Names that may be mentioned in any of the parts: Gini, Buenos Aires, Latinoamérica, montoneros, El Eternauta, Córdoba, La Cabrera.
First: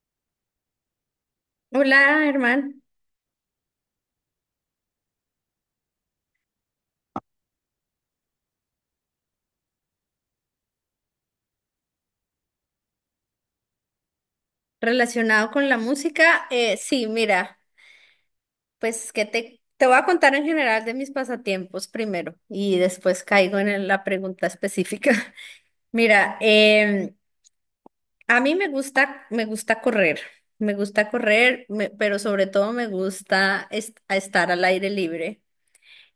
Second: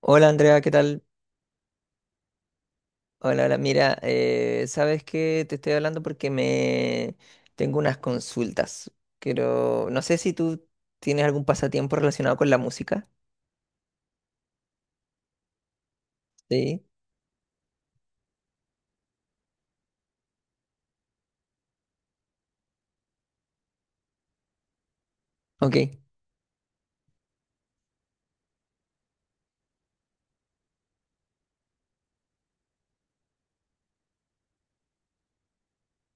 Hola, Andrea, ¿qué tal? Hola, hermano. Hola, hola. Mira, sabes que te estoy hablando porque me tengo unas consultas. Quiero, no sé si tú tienes algún pasatiempo relacionado con la música. Relacionado con la música, Sí. sí, mira, pues que te voy a contar en general de mis pasatiempos primero y después caigo en la pregunta específica. Ok, Mira, a mí me gusta correr, me gusta correr, pero sobre todo me gusta estar al aire libre.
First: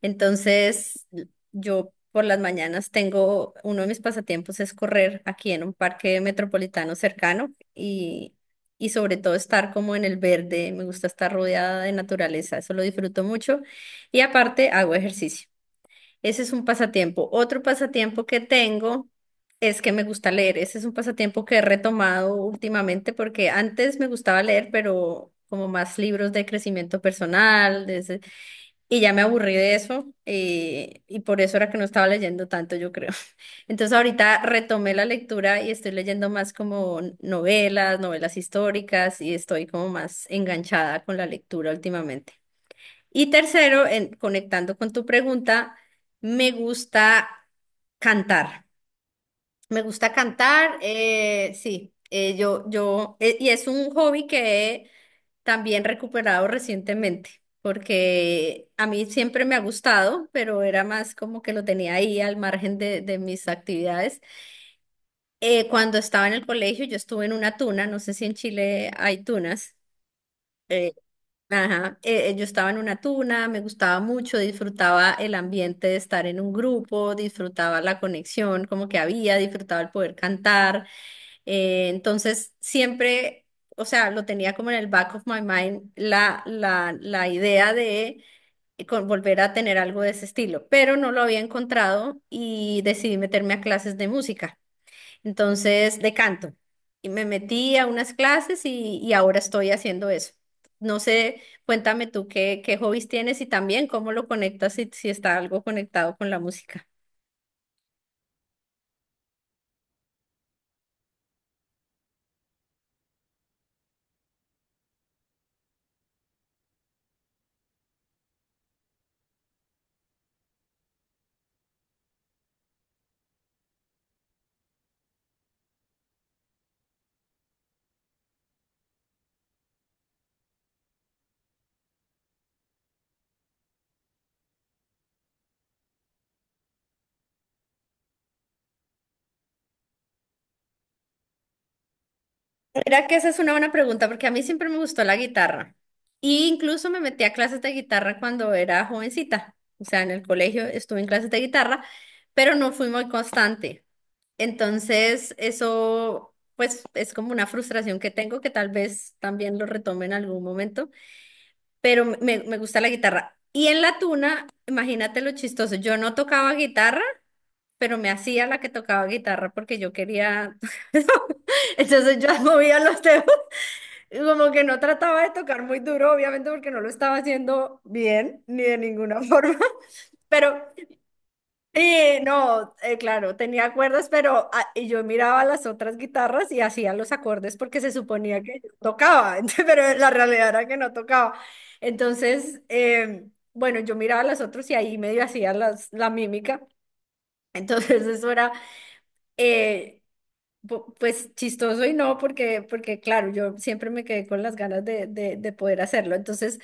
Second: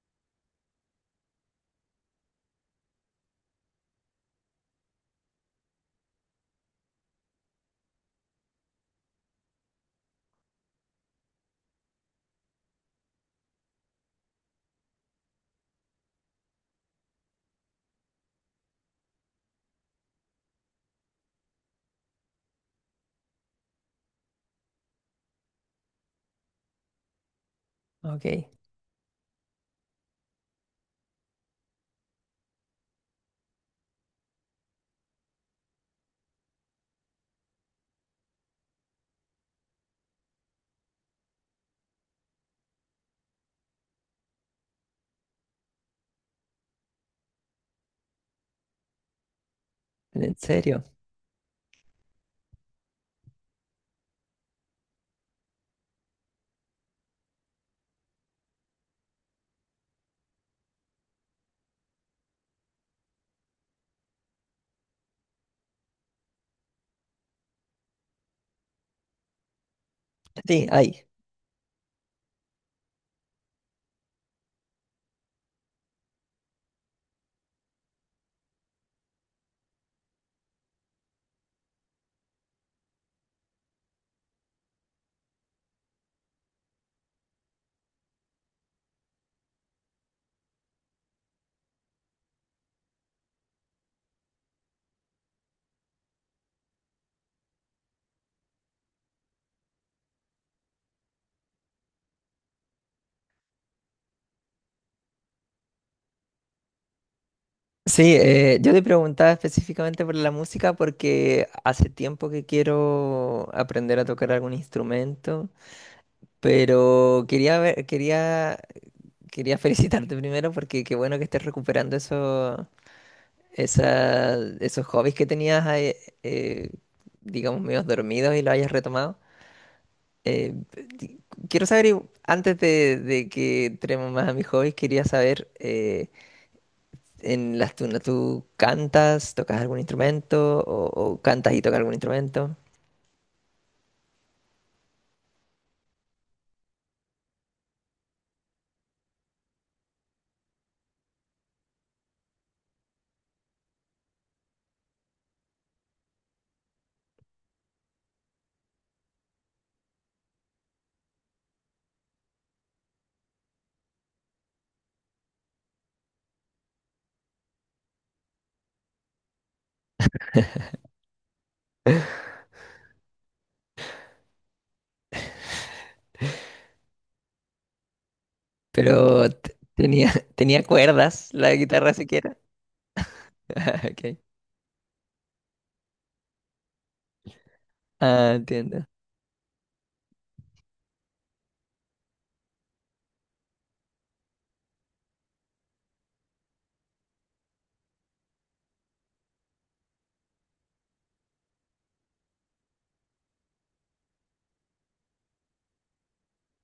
Entonces, yo por las mañanas tengo, uno de mis pasatiempos es correr aquí en un parque metropolitano cercano y sobre todo estar como en el verde, me gusta estar rodeada de naturaleza, eso lo disfruto mucho y aparte hago ejercicio. Ese es un pasatiempo. Otro pasatiempo que tengo es que me gusta leer. Ese es un pasatiempo que he retomado últimamente porque antes me gustaba leer, pero como más libros de crecimiento personal, ok. y ya me aburrí de eso, y por eso era que no estaba leyendo tanto, yo creo. Entonces ahorita retomé la lectura y estoy leyendo más como novelas, novelas históricas, y estoy como más enganchada con la lectura últimamente. Y tercero, conectando con tu pregunta, me gusta cantar. Me gusta ¿En cantar, serio? Sí, y es un hobby que he también recuperado recientemente, porque a mí siempre me ha gustado, pero era más como que lo tenía ahí al margen de mis actividades. Cuando estaba en el colegio, yo estuve en una tuna, no sé si en Chile hay tunas. Sí, eh, ahí. ajá, yo estaba en una tuna, me gustaba mucho, disfrutaba el ambiente de estar en un grupo, disfrutaba la conexión como que había, disfrutaba el poder cantar. Entonces, siempre, o sea, lo tenía como en el back of my mind la idea de volver a tener algo de ese estilo, pero no lo había encontrado y decidí meterme a clases de música. Entonces, de canto. Y me metí a unas clases y ahora estoy haciendo eso. No sé, cuéntame tú qué hobbies tienes y también cómo lo conectas si, si está algo conectado con la música. Sí, yo te preguntaba específicamente por la música porque hace tiempo que quiero aprender a tocar algún instrumento, pero quería ver, quería, quería felicitarte primero porque qué bueno que estés recuperando eso esa, esos hobbies que tenías, ahí, eh, digamos, medios dormidos y lo hayas retomado. Eh, di- Quiero saber, antes de que entremos más a mis hobbies, quería saber, en las tunas, ¿tú cantas, tocas algún instrumento o cantas y tocas algún instrumento? Era que esa es una buena pregunta porque a mí siempre me gustó la guitarra. Y incluso me metí a clases de guitarra cuando era jovencita. O sea, en el colegio estuve en clases de guitarra, pero no fui muy constante. Entonces, eso pues es como una frustración que tengo que tal vez también lo retome en algún momento, pero me gusta la guitarra. Y en la tuna, imagínate lo chistoso, yo no tocaba guitarra, pero me hacía la que tocaba guitarra porque yo quería. Entonces yo movía los dedos como que no trataba de tocar muy duro, obviamente porque no lo estaba haciendo bien, ni de ninguna Pero forma, tenía, tenía pero cuerdas, la guitarra sí, siquiera. no, claro, tenía Ah, cuerdas, ok. pero ah, y yo miraba las otras guitarras y hacía los acordes porque se Ah, suponía que yo entiendo. tocaba, pero la realidad era que no tocaba. Entonces, bueno, yo miraba a las otras y ahí medio hacía la mímica, entonces eso era... eh, pues chistoso y no, porque, porque claro, yo siempre me quedé con las ganas de poder hacerlo. Entonces,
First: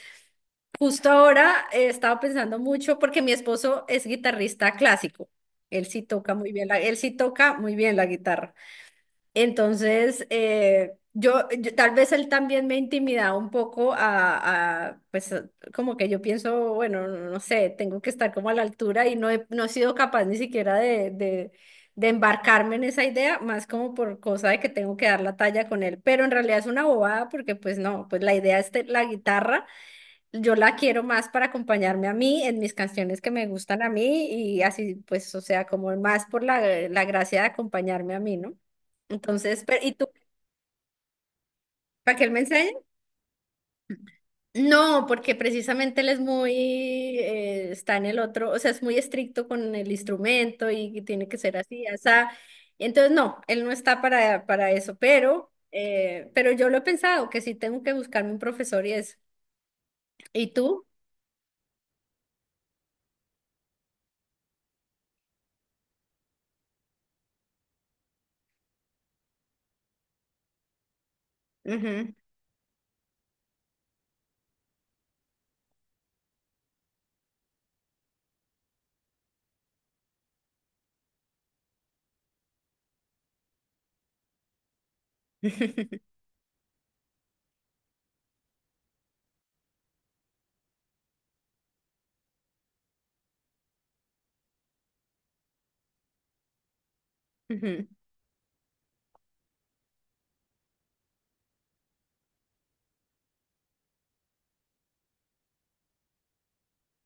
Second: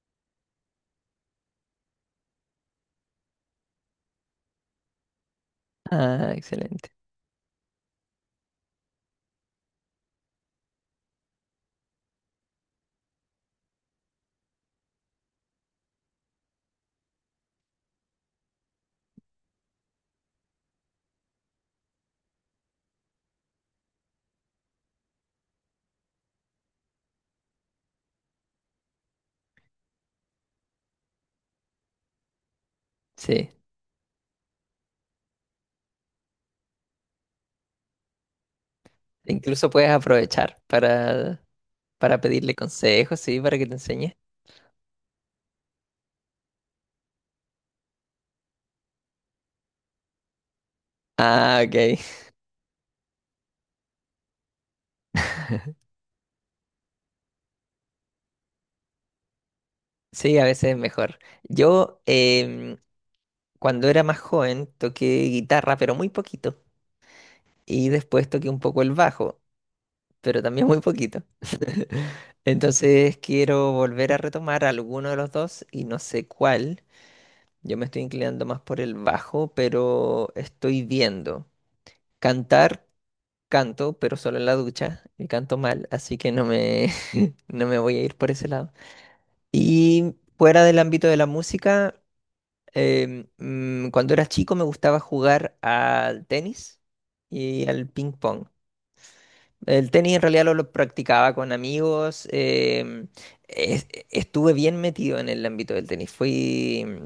justo ahora he estado pensando mucho porque mi esposo es guitarrista clásico. Ah, excelente. Él sí toca muy bien la guitarra. Entonces, tal vez él también me intimidaba un poco pues como que yo pienso, bueno, no, no sé, tengo que estar como a la altura y no he sido capaz ni siquiera de embarcarme en esa idea, más como por cosa de que tengo que dar la talla con él, pero en realidad es una bobada porque pues no, pues la idea es la guitarra yo la quiero más para acompañarme a mí en mis canciones que me Sí, gustan a mí y así, pues, o sea, como más por la gracia de acompañarme a mí, ¿no? Entonces, incluso pero, puedes ¿y tú? aprovechar ¿Para para qué él me pedirle enseña? consejos, sí, para que te enseñe. No, porque precisamente él es está en el otro, o sea, es muy estricto con el instrumento y que tiene que ser Ah, así, ok. o sea, entonces no, él no está para eso, pero yo lo he pensado, que sí tengo que buscarme un profesor y eso. Sí, a ¿Y veces es tú? mejor. Yo, cuando era más joven, toqué guitarra, pero muy poquito. Y después toqué un poco el bajo, pero también muy poquito. Ujú. Entonces quiero volver a retomar alguno de los dos y no sé cuál. Yo me estoy inclinando más por el bajo, pero estoy viendo. Cantar, canto, pero solo en la ducha y canto mal, así que no me, no me voy a ir por ese lado. Y fuera del ámbito de la música. Cuando era chico me gustaba jugar al tenis y al ping pong. El tenis en realidad lo practicaba con amigos. Estuve bien metido en el ámbito del tenis. Fui, mm,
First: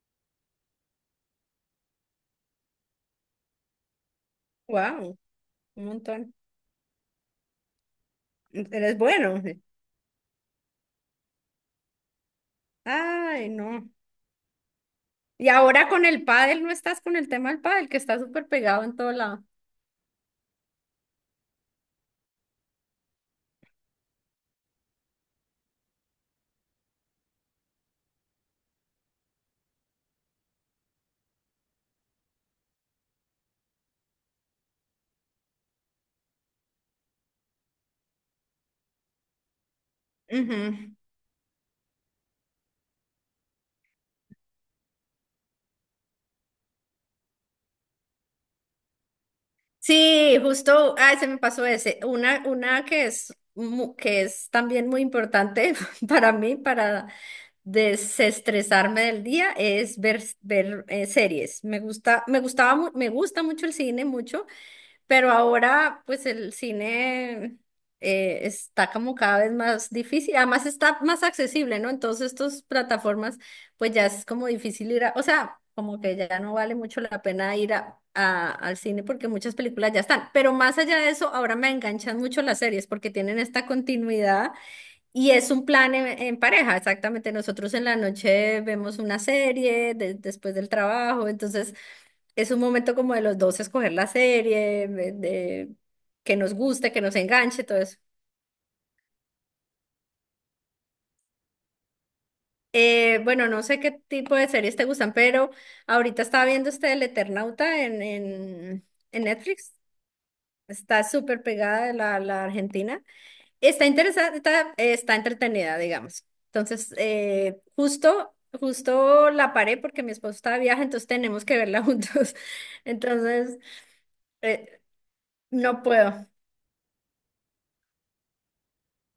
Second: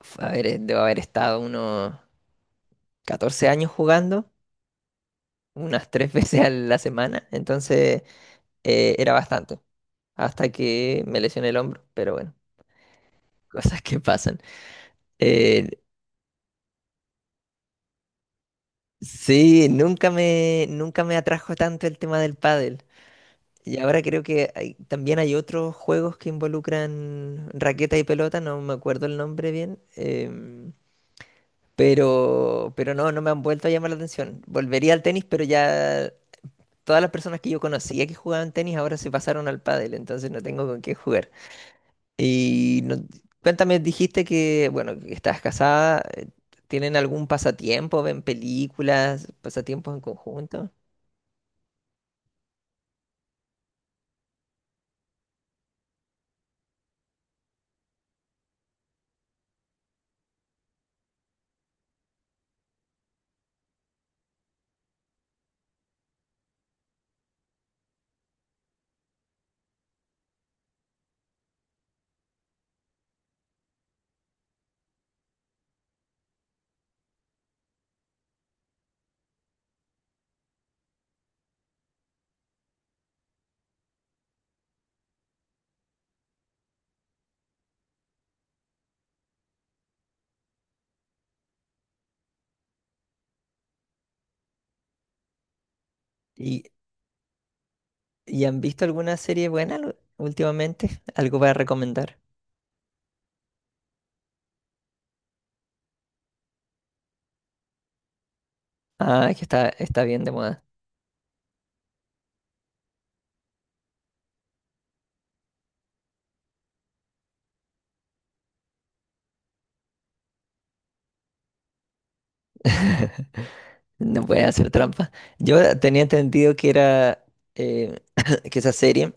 f- A ver, debo haber estado unos 14 años jugando, Wow. Un unas tres montón. veces a la semana. Entonces Eres era bueno. bastante. Hasta que me lesioné el hombro, pero bueno, Ay, cosas no. que pasan. Y Eh. ahora con el pádel, no estás con el tema del pádel, que está súper pegado en todo lado. Sí, nunca me, nunca me atrajo tanto el tema del pádel. Y ahora creo que también hay otros juegos que involucran raqueta y pelota, no me acuerdo el nombre bien, pero no, no me han vuelto a llamar la atención. Volvería al tenis, pero ya todas las personas que yo conocía que jugaban tenis ahora se pasaron al pádel, entonces no tengo con qué Ujú. jugar. Y no- Cuéntame, dijiste que, bueno, que estás casada, ¿tienen algún pasatiempo? ¿Ven películas, pasatiempos en Sí, conjunto? justo, ay, se me pasó ese. Una que es, que es también muy importante para mí, para desestresarme del día, es ver series. Me gusta, me gustaba, mu- me gusta mucho el cine, mucho. Pero ahora, pues el cine está como cada vez más difícil, además está más accesible, ¿no? Entonces, estas plataformas, pues ya es como difícil ir a, o sea, como que ya no vale mucho la pena ir a, al cine porque muchas películas ya están. Pero más allá de eso, ahora me enganchan mucho las series porque tienen esta continuidad y es un plan en pareja, exactamente. Nosotros en la noche vemos una serie después del trabajo, entonces es un momento como de los dos escoger la serie, que nos ¿Y, guste, que nos enganche, todo eso. y han visto alguna serie buena últimamente? ¿Algo para recomendar? Bueno, no sé qué tipo de series te gustan, pero ahorita estaba viendo este El Eternauta en Ah, es que está, Netflix. está bien de moda. Está súper pegada de la Argentina. Está interesante, está, está entretenida, digamos. Entonces, justo, justo la paré porque mi esposo está de viaje, entonces tenemos que verla juntos. Entonces, No puede hacer eh, trampa. Yo no tenía puedo. entendido que era eh, que esa serie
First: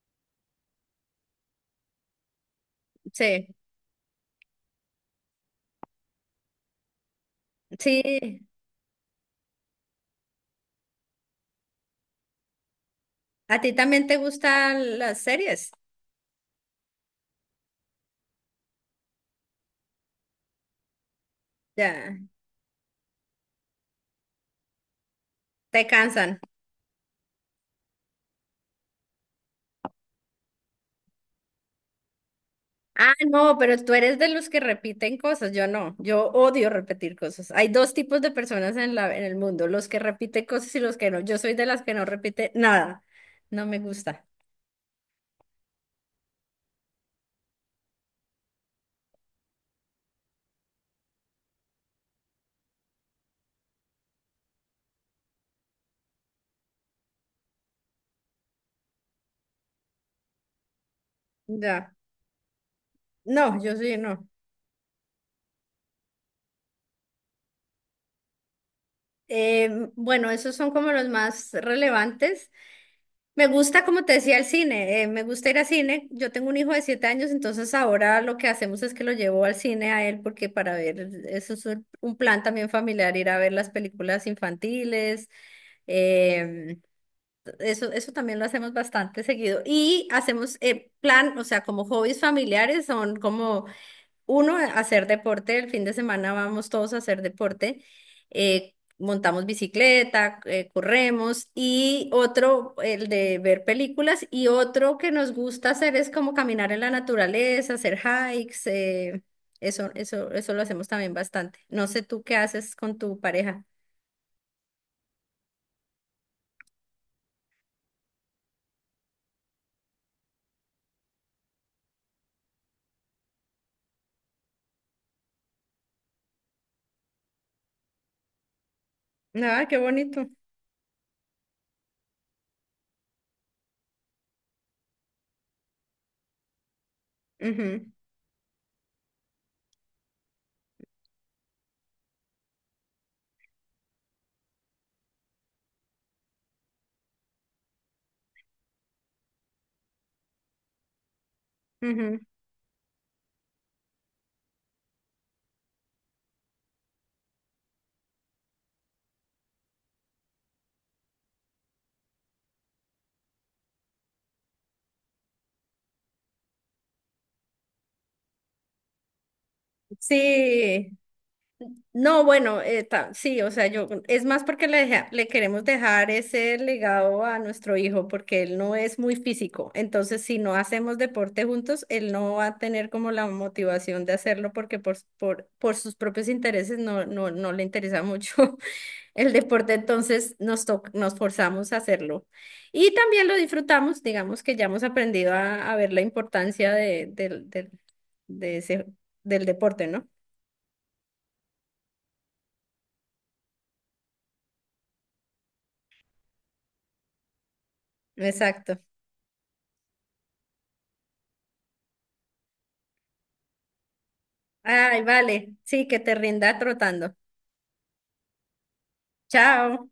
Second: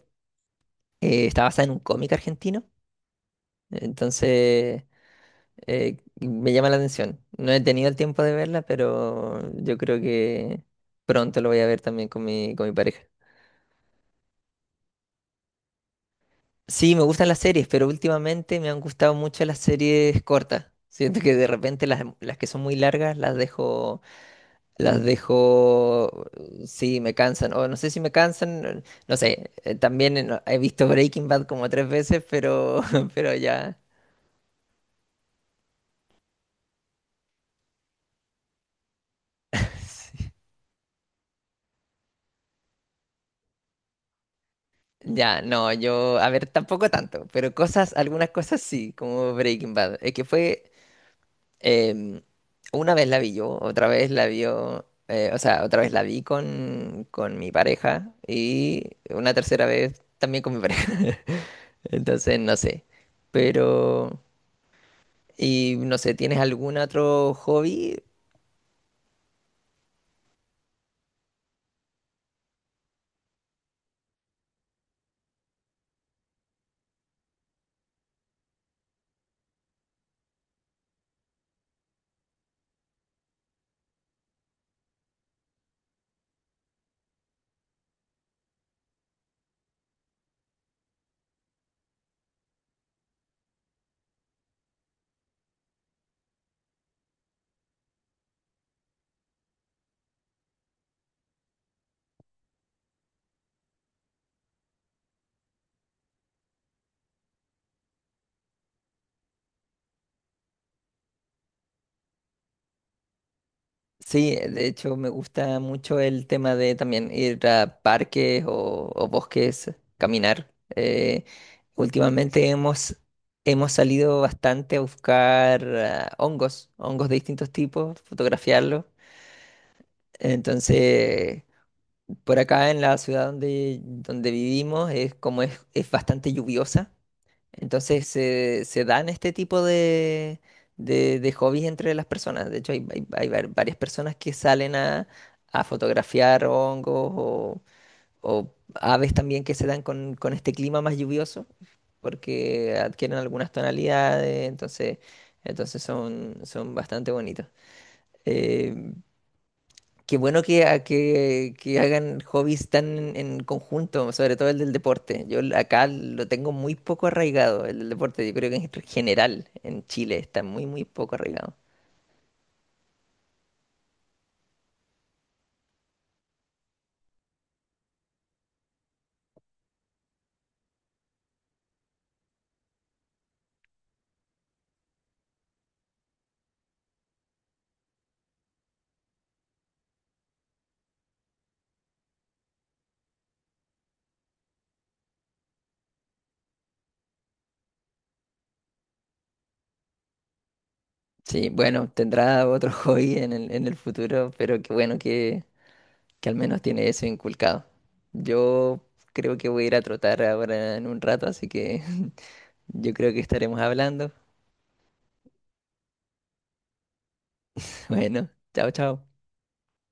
está basada en un cómic argentino. Sí, Entonces me llama la atención. No he tenido el tiempo de sí. verla, pero yo creo que pronto lo voy a ver también con mi pareja. ¿A ti también te gustan las series? Sí, me gustan las series, pero últimamente me han gustado mucho las series cortas. Siento que de repente Ya, las que son muy largas las dejo. Las te dejo, cansan. sí, me cansan, o no sé si me cansan, no sé, también he visto Breaking Bad como 3 veces, pero, Ah, pero no, pero ya, tú eres de los que repiten cosas, yo no, yo odio repetir cosas. Hay dos tipos de personas en la, en el mundo, los que repiten cosas y los que no. Yo soy de las que no repite nada, no me gusta. ya, no, yo, a ver, tampoco tanto, pero cosas, algunas cosas sí, como Breaking Bad, es que fue, em, una vez la vi yo, otra vez la vio, o sea, otra vez la vi con mi pareja y una tercera vez también con mi pareja. Ya, Entonces no sé, no, yo sí, pero... no. Y no sé, ¿tienes algún otro hobby? Eh, bueno, esos son como los más relevantes. Me gusta, como te decía, el cine. Eh, me gusta ir al cine. Yo tengo un hijo de 7 años, entonces ahora lo que hacemos es que lo llevo al cine a él porque para ver, eso es un plan también familiar, ir a ver las películas infantiles. em, Eso, eso también lo hacemos bastante seguido. Y hacemos plan, o sea, como hobbies familiares son como uno, hacer deporte, el fin de semana vamos todos a hacer deporte, montamos bicicleta, corremos y otro, el de ver películas y otro que nos gusta hacer es como caminar en la naturaleza, hacer hikes, eso, eso, eso lo hacemos también bastante. No sé tú qué haces con tu pareja. Sí, de hecho me gusta mucho el tema de también ir a parques o bosques, caminar. Últimamente hemos, hemos salido bastante a buscar ah, hongos, hongos de distintos tipos, fotografiarlos. Ah, qué bonito. Entonces, por acá en la ciudad donde, donde vivimos es como es bastante lluviosa. Ujú, Entonces se se dan este tipo de hobbies entre las personas. De hecho, hay, varias personas que salen a fotografiar hongos o aves también que se dan con este clima más lluvioso, ujú. porque adquieren algunas tonalidades, entonces, entonces son, son bastante bonitos. Eh. Qué bueno que, que hagan hobbies tan en conjunto, sobre todo el del deporte. Yo acá lo tengo muy poco arraigado, el del deporte. Yo creo que en general en Chile está muy, muy Sí. poco arraigado. No, bueno, sí, o sea, yo es más porque le queremos dejar ese legado a nuestro hijo porque él no es muy físico. Entonces, si no hacemos deporte juntos, él no va a tener como la motivación de hacerlo porque por sus propios intereses no, no le interesa mucho el deporte. Entonces, nos forzamos a hacerlo. Y también lo disfrutamos, digamos que ya hemos aprendido a ver la importancia de ese, del deporte, ¿no? Sí, bueno, tendrá otro hobby en el futuro, pero qué bueno que al menos tiene eso inculcado. Exacto. Yo creo que voy a ir a trotar ahora en un rato, así que yo creo que estaremos hablando. Ay, vale. Sí, que te rinda trotando. Bueno, chao, chao. Chao.